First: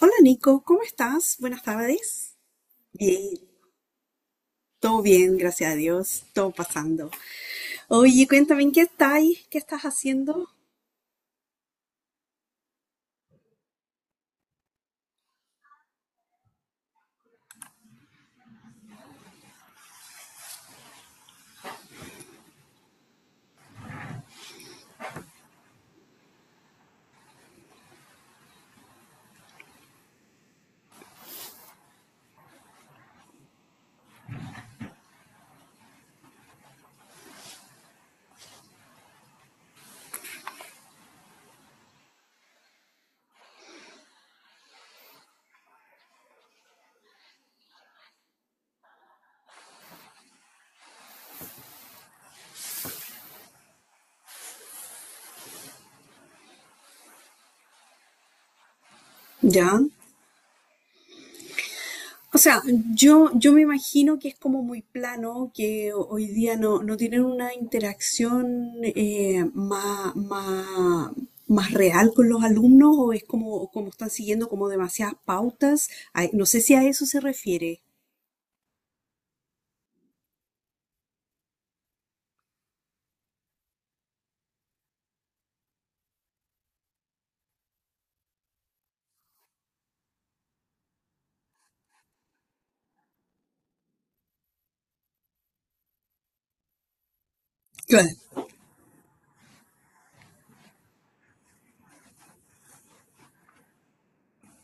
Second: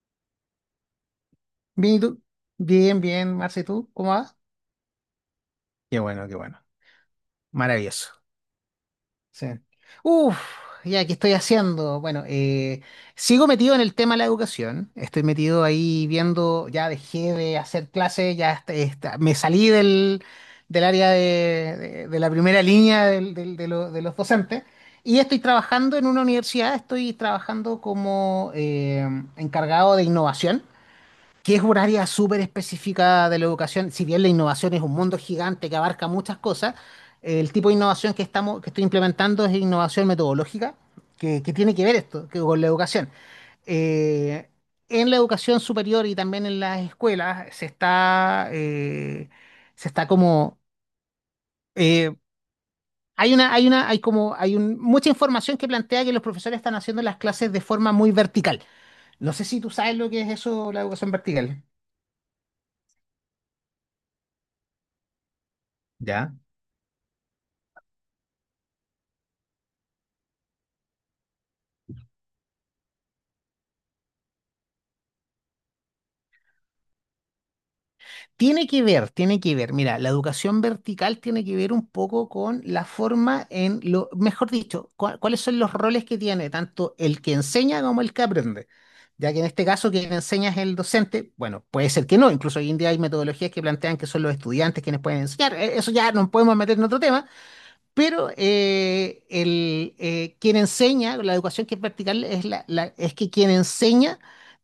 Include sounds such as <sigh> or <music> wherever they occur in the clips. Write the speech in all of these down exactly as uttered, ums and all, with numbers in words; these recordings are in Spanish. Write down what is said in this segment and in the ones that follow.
Hola Nico, ¿cómo estás? Buenas Bien, ¿y tú? tardes. Bien, bien, Bien, Marce, ¿y tú? ¿Cómo vas? todo bien, gracias a Qué Dios, bueno, qué todo bueno. pasando. Maravilloso. Oye, cuéntame, ¿en qué estáis? Sí. ¿Qué estás Uf, haciendo? ya, ¿qué estoy haciendo? Bueno, eh, sigo metido en el tema de la educación. Estoy metido ahí viendo, ya dejé de hacer clases, ya est- est- me salí del, del área de, de- de la primera línea del- del- de, lo- de los docentes y estoy trabajando en una universidad, estoy trabajando como eh, encargado de innovación. Que es un área súper específica de la educación, si bien la innovación es un mundo gigante que abarca muchas cosas, el tipo de innovación que estamos, que estoy implementando es innovación metodológica, que, que tiene que ver esto que con la educación. Eh, en la educación superior y también en las escuelas se está, eh, se está como eh, hay una, hay una, hay como, hay un- mucha información que plantea que los profesores están haciendo las clases de forma muy vertical. No sé si tú Ya. sabes lo que es eso, la educación vertical. O sea, yo, yo me imagino que es como muy plano, que ho- hoy ¿Ya? día no, no tienen una interacción eh, más, más, más real con los alumnos o es como, como, están siguiendo como demasiadas pautas. Ay, no sé si a eso se refiere. Tiene que ver, tiene que ver. Mira, la educación vertical tiene que ver un poco con la forma en lo, mejor dicho, cua- cuáles son los roles que tiene tanto el que enseña como el que aprende. Ya que en este caso quien enseña es el docente, bueno, puede ser que no, incluso hoy en día hay metodologías que plantean que son los estudiantes quienes pueden enseñar. Eh, eso ya nos podemos meter en otro tema, pero eh, el, eh, quien enseña, la educación que es vertical, es, la, la- es que quien enseña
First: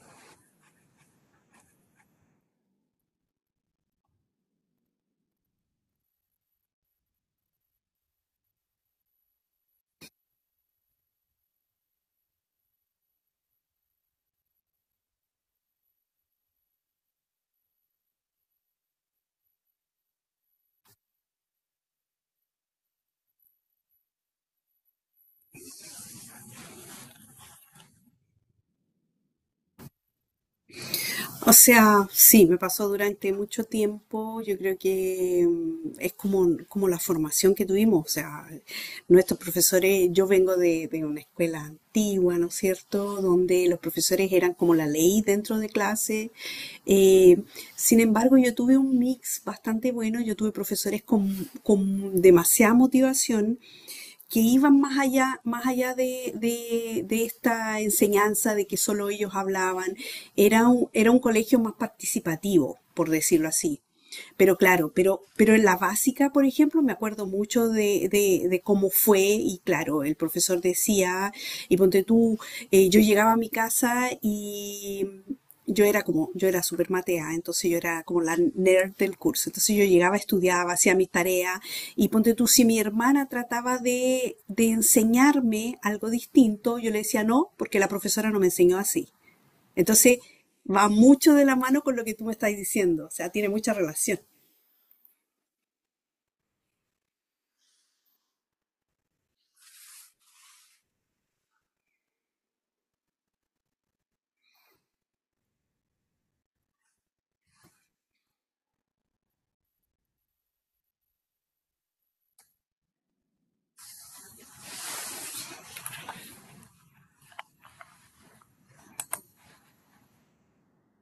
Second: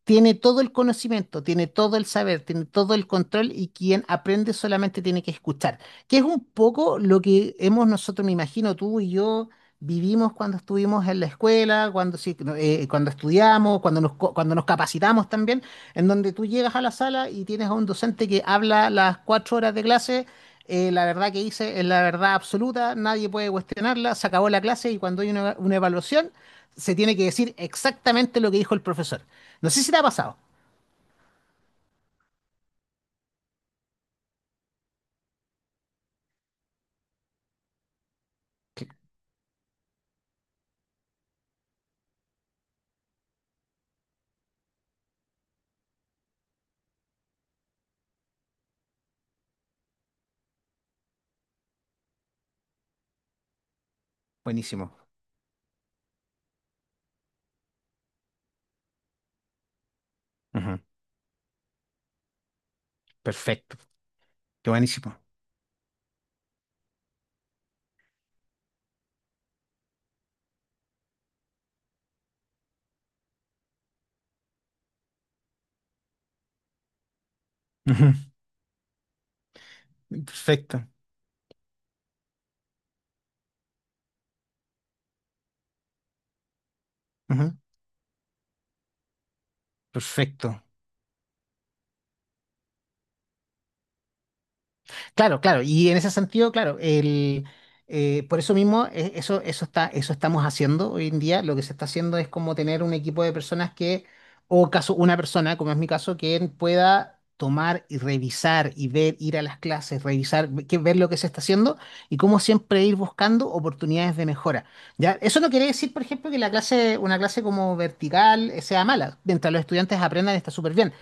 tiene todo el conocimiento, tiene todo el saber, tiene todo el control y quien aprende solamente tiene que escuchar, que es un poco lo que hemos nosotros, me imagino, tú y yo vivimos cuando estuvimos en la escuela, cuando, sí, no, eh, cuando estudiamos, cuando nos, co- cuando nos capacitamos también, en donde tú llegas a la sala y tienes a un docente que habla las cuatro horas de clase. eh, la verdad que hice es la verdad absoluta, nadie puede cuestionarla, se acabó la clase y cuando hay una, una evaluación se tiene que decir exactamente lo que dijo el profesor. No sé si te ha pasado. O sea, sí, me pasó durante mucho tiempo. Yo creo que mm, es como, como la formación que tuvimos. O sea, Qué nuestros profesores, yo vengo de, de una escuela antigua, ¿no es cierto? Donde los profesores eran como la ley dentro de clase. Eh, sin embargo, yo tuve un mix bastante bueno. Yo tuve profesores con, con demasiada motivación que iban buenísimo. más allá, más allá de, de- de esta enseñanza de que solo ellos hablaban. Era Ujú. un, era un colegio más participativo, por decirlo Perfecto. así. Pero Qué claro, buenísimo. pero, pero en la básica, por ejemplo, me acuerdo mucho de, de- de cómo fue y claro, el profesor decía, y ponte tú, eh, yo llegaba a mi casa y yo era como, yo era súper matea, entonces yo era Ujú. como la nerd del curso. Entonces yo llegaba, estudiaba, Perfecto. hacía mis tareas y ponte tú, si mi hermana trataba de, de enseñarme algo distinto, yo le decía no, Ujú. porque la profesora no me enseñó así. Entonces Perfecto. va mucho de la mano con lo que tú me estás diciendo, o sea, tiene mucha relación. Claro, claro, y en ese sentido, claro, el, eh, por eso mismo, e- eso, eso está, eso estamos haciendo hoy en día. Lo que se está haciendo es como tener un equipo de personas que, o caso, una persona, como es mi caso, que pueda tomar y revisar y ver, ir a las clases, revisar, ve- que, ver lo que se está haciendo y como siempre ir buscando oportunidades de mejora. ¿Ya? Eso no quiere decir, por ejemplo, que la clase, una clase como vertical, eh, sea mala. Mientras los estudiantes aprendan, está súper bien,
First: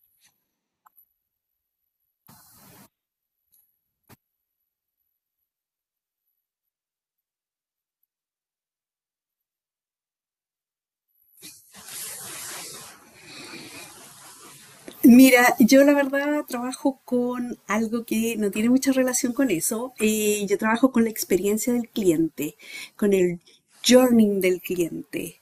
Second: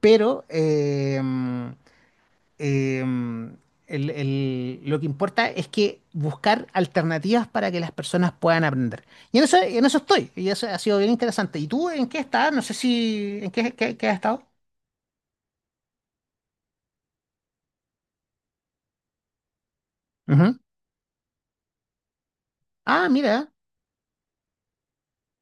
pero em, eh, el- el- lo que importa es que buscar alternativas para que las personas puedan aprender. Y en eso, en eso estoy, y eso ha sido bien interesante. ¿Y tú en qué estás? No sé si, ¿en qué, qué- qué has estado? Mira, yo la verdad trabajo con algo que no tiene mucha relación con eso. Eh, yo Ujú. trabajo con la experiencia del cliente, Ah, con el mira. journey del cliente,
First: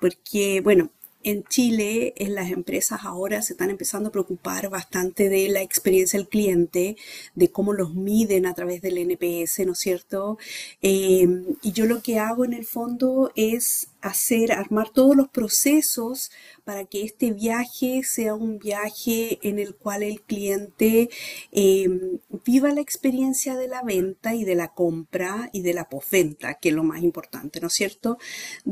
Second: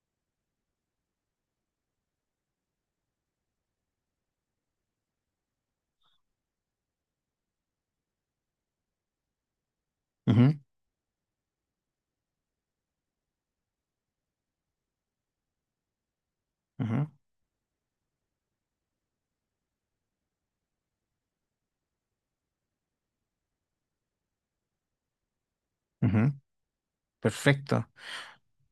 porque, bueno, en Chile, en las empresas ahora se están empezando a preocupar bastante de la experiencia del cliente, de cómo los miden a través del N P S, ¿no es cierto? Ujú, Eh, y yo lo que que hago en el fondo es hacer, armar todos los procesos para que ujú, este viaje sea un viaje en el cual el cliente eh, viva la experiencia de la venta y de la compra y de la ujú. postventa que es lo más importante, ¿no es Perfecto. cierto?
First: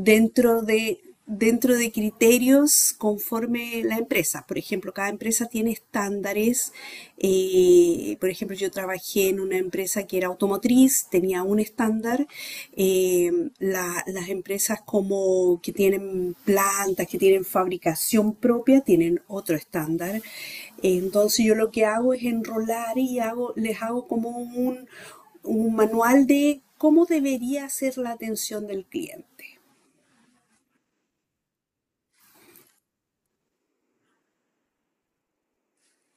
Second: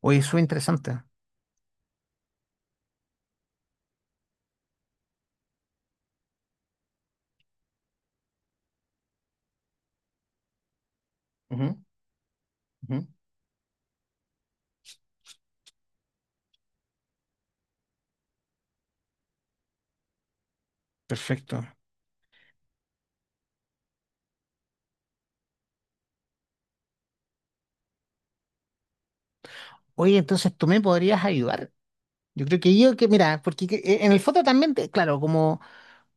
Oye, eso es de interesante. dentro de criterios conforme la empresa. Por ejemplo, cada empresa tiene estándares. eh, por ejemplo, yo trabajé en una empresa que era automotriz, tenía un Ujú, estándar. ujú. eh, la- las empresas como que tienen plantas, que tienen fabricación propia, tienen otro estándar. Entonces yo Perfecto. lo que hago es enrolar y hago, les hago como un, un manual de cómo debería ser la atención del cliente, Oye, entonces tú me podrías ayudar. Yo creo que yo que, mira, porque que- eh, en el foto también, te- claro, como...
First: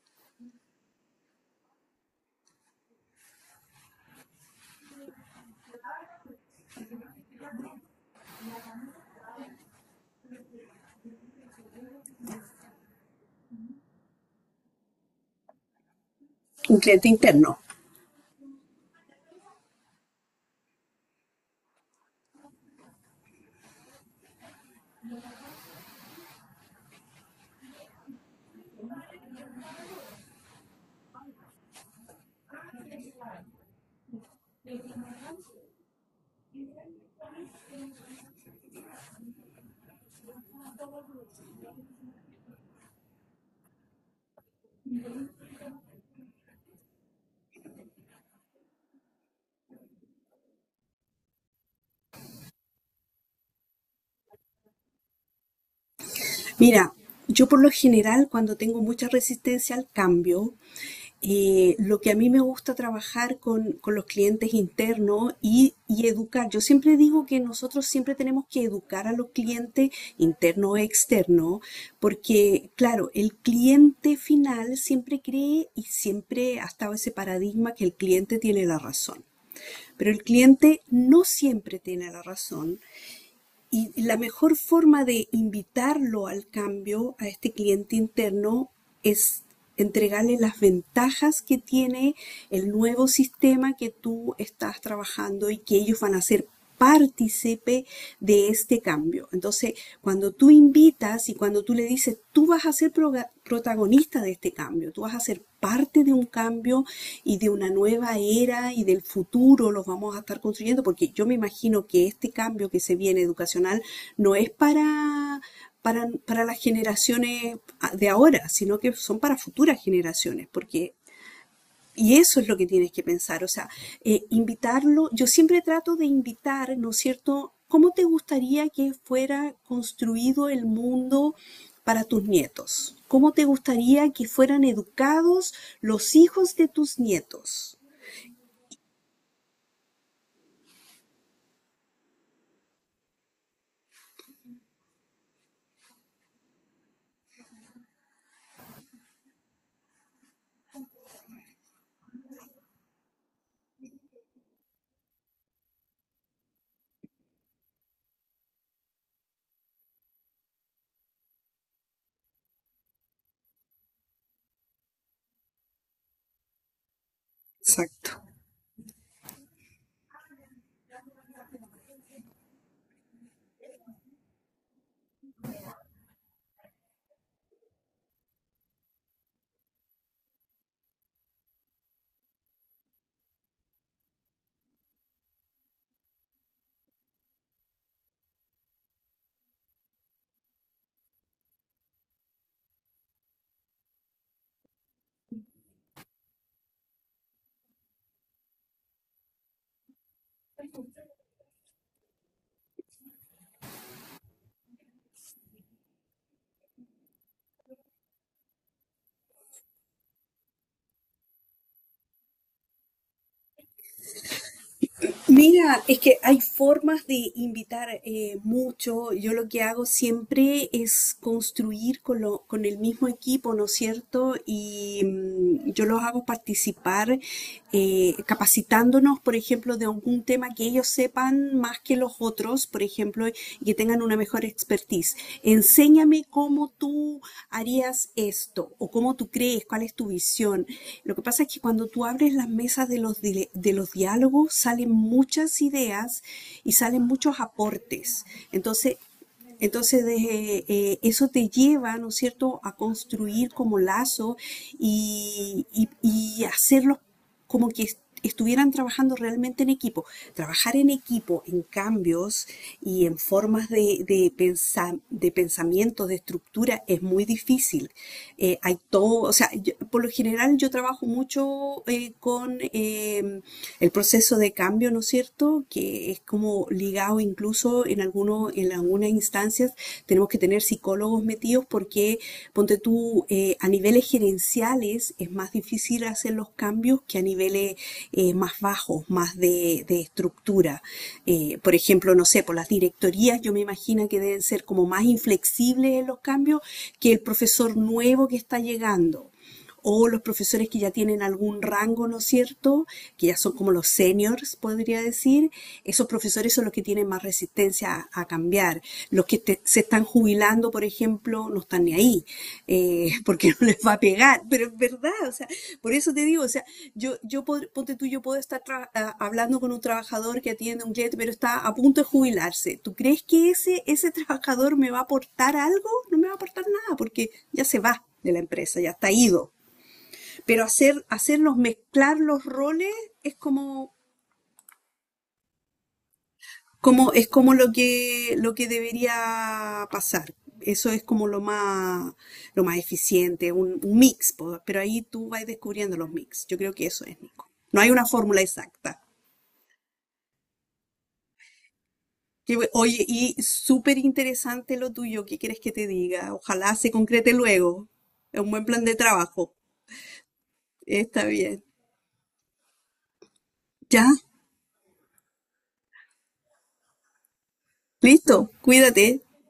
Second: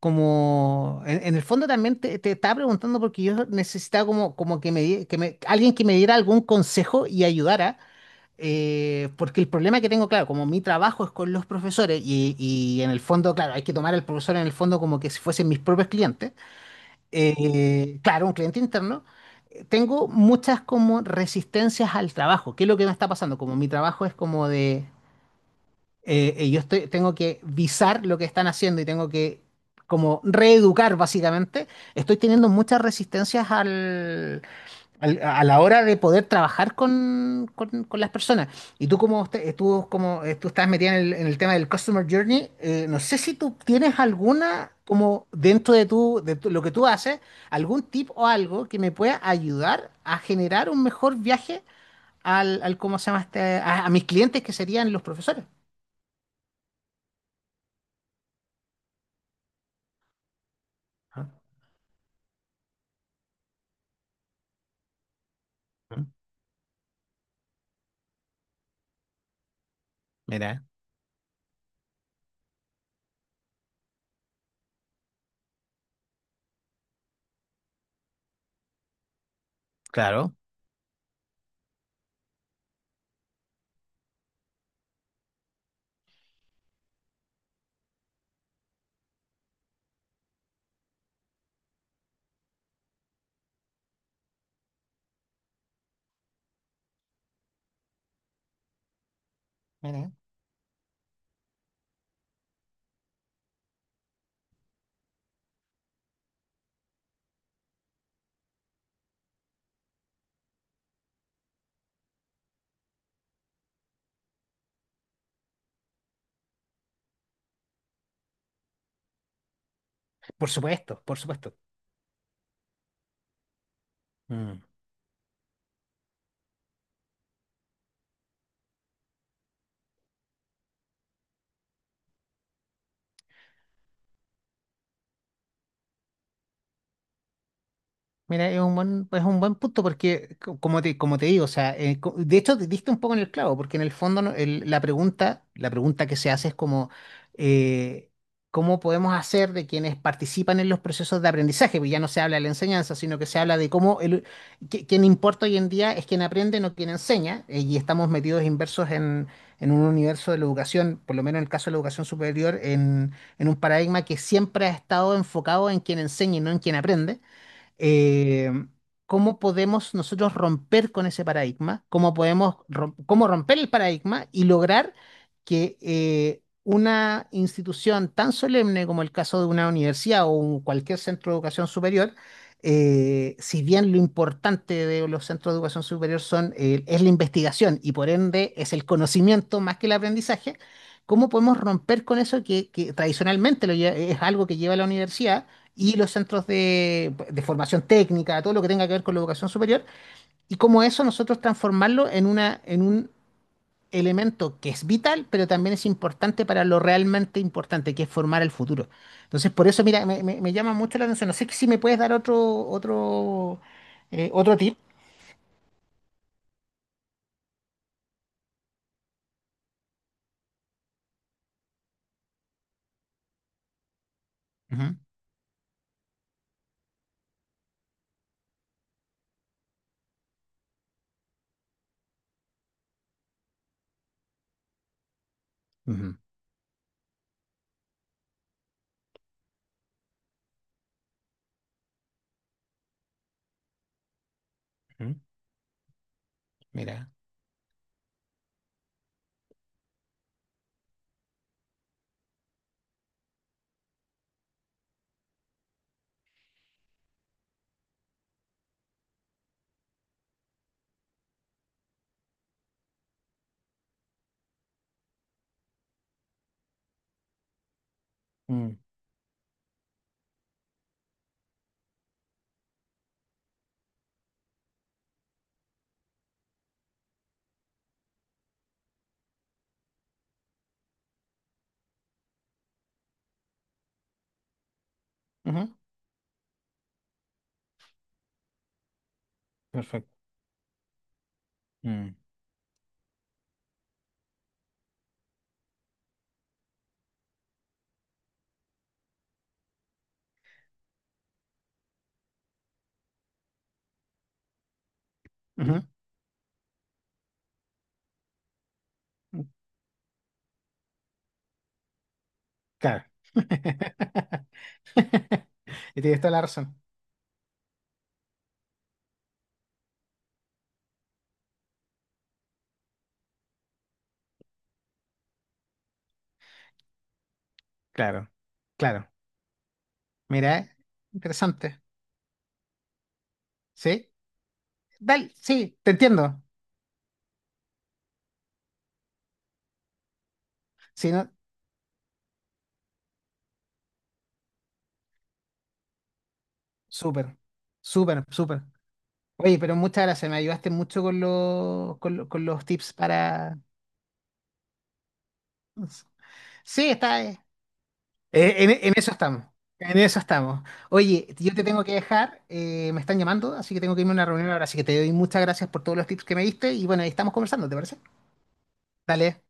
Como en, en el fondo también te, te estaba preguntando porque yo necesitaba como, como que me, di- que me- alguien que me diera algún consejo y ayudara, eh, porque el problema que tengo, claro, como mi trabajo es con los profesores y, y en el fondo, claro, hay que tomar al profesor en el fondo como que si fuesen mis propios clientes. un cliente interno. eh, claro, un cliente interno. eh, Tengo muchas como resistencias al trabajo, qué es lo que me está pasando, como mi trabajo es como de, eh, eh, yo estoy, tengo que visar lo que están haciendo y tengo que como reeducar básicamente, estoy teniendo muchas resistencias al, al- a la hora de poder trabajar con, con- con las personas. Y tú como, usted- eh, tú como eh, tú estás metida en el, en el tema del Customer Journey, eh, no sé si tú tienes alguna, como dentro de, tu, de tu- lo que tú haces, algún tip o algo que me pueda ayudar a generar un mejor viaje al, al, ¿cómo se llama este? A a mis clientes que serían los profesores. Mira, yo por lo general cuando tengo mucha resistencia al cambio, eh, lo que a mí me gusta trabajar con, con los clientes internos y, y Ah, educar. Yo siempre digo que nosotros siempre tenemos que educar a los clientes mira, internos e externos, porque claro, el cliente final siempre cree y siempre ha estado ese paradigma que el cliente tiene la razón. Pero el claro. cliente no siempre tiene la razón y la mejor forma de invitarlo al cambio, a este cliente interno, es entregarle las ventajas que tiene el nuevo sistema que tú estás trabajando y que ellos van a ser partícipe de este cambio. Entonces, Mira. cuando tú invitas y cuando tú le dices, tú vas a ser protagonista de este cambio, tú vas a ser parte de un cambio y de una nueva era y del futuro los vamos a estar construyendo, porque yo me imagino que este cambio que se viene educacional no es para, para, para, las generaciones de ahora, sino que son para futuras generaciones. Por supuesto, porque por supuesto. y eso es lo que tienes que pensar, o sea, eh, Mm. invitarlo, yo siempre trato de invitar, ¿no es cierto? ¿Cómo te gustaría que fuera construido el mundo para tus nietos? ¿Cómo te gustaría que fueran educados los hijos de tus nietos? Mira, es un buen, es un buen punto porque, co- como te, como te digo, o sea, eh, co- de hecho te diste un poco en el clavo, porque en el fondo no- el- la pregunta, la pregunta que se hace es como, eh, ¿cómo podemos hacer de quienes participan en los procesos de aprendizaje? Porque ya no se habla de la enseñanza, sino que se habla de cómo el, que- quien importa hoy en día es quien aprende, no quien enseña. eh, y estamos metidos inversos en, en un universo de la educación, por lo menos en el caso de la educación superior, en, en un paradigma que siempre ha estado enfocado en quien enseña y no en quien aprende. Exacto. eh, cómo podemos nosotros romper con ese paradigma, cómo podemos rom- cómo romper el paradigma y lograr que eh, una institución tan solemne como el caso de una universidad o un- cualquier centro de educación superior, eh, si bien lo importante de los centros de educación superior son, eh, es la investigación y por ende es el conocimiento más que el aprendizaje, ¿cómo podemos romper con eso que, que tradicionalmente lo lle- es algo que lleva la universidad? Y los centros de, de formación técnica, todo lo que tenga que ver con la educación superior, y cómo eso nosotros transformarlo en una, en un elemento que es vital, pero también es importante para lo realmente importante, que es formar el futuro. Entonces, por eso, mira, me, me- me llama mucho la atención. No sé si me puedes dar otro, otro, eh, otro tip. Mira, es que hay formas de invitar eh, mucho. Yo lo que hago siempre es construir con, lo- con el mismo equipo, ¿no es cierto? Ujú, Y mm, yo los hago participar eh, capacitándonos, por ejemplo, de algún tema que ellos sepan más que los los otros, por ejemplo, y que tengan una mejor expertise. ujú. Enséñame cómo tú harías esto o cómo tú crees, cuál es tu visión. Lo que pasa es que cuando tú abres las mesas de los, di- de los diálogos salen Ujú. muchas ideas y salen Mira. muchos aportes. Entonces, entonces, de- eh, eso te lleva, ¿no es cierto?, a construir como lazo y, y, y hacerlos como que est- estuvieran trabajando realmente en equipo. Trabajar en equipo, en cambios y en formas de, de, pensa- de pensamiento, de estructura, es muy difícil. Eh, Mm, hay todo, o sea, yo- por lo general yo trabajo mucho eh, con eh, el proceso de proceso de cambio, ¿no es cierto? Que es como ligado incluso en algunos, en algunas instancias tenemos que tener psicólogos metidos porque, ponte tú, eh, a niveles gerenciales es más ujú, difícil hacer los cambios que a niveles eh, más bajos, más de, de perfecto. estructura. Eh, por ejemplo, Mm. no sé, por las directorías yo me imagino que deben ser como más inflexibles en los cambios que el profesor nuevo que está llegando o los profesores que ya tienen algún rango, ¿no es cierto? Que ya son como los seniors, podría decir. Ujú. Esos profesores son los que tienen más resistencia a, a cambiar. Los que te, se están jubilando, por ejemplo, no están ni ahí, Claro. eh, <laughs> porque no les va a pegar. <laughs> Pero es verdad, o sea, por Y eso tienes te toda la digo, o sea, razón. yo, yo pod- ponte tú, yo puedo estar tra- a- hablando con un trabajador que atiende un cliente, pero está a punto de jubilarse. ¿Tú crees que ese, ese trabajador me va a aportar algo? No me va a aportar nada, porque ya se va Claro, de la empresa, ya claro. está ido Mira, pero eh, hacer, hacernos interesante. mezclar los roles es como, ¿Sí? Dale, sí, te entiendo. como, es como lo que, lo que debería pasar. Eso es Sí, como no, lo más, lo más eficiente, un, un mix, pero ahí tú vas descubriendo los mix. Yo creo que eso es, súper, Nico. No hay una súper, fórmula súper. exacta. Oye, pero muchas gracias, me ayudaste mucho con los, con, lo- con los tips Oye, y para... súper interesante lo tuyo, ¿qué quieres que te diga? Ojalá Sí, se está... concrete eh, luego. Es un buen En, plan en de eso estamos, trabajo. en eso estamos. Está Oye, yo bien. te tengo que dejar, eh, me están llamando, así que tengo que Ya, irme a una reunión ahora, así que te doy muchas gracias por todos los tips que me diste y bueno, ahí estamos conversando, ¿te parece? listo, cuídate. Dale,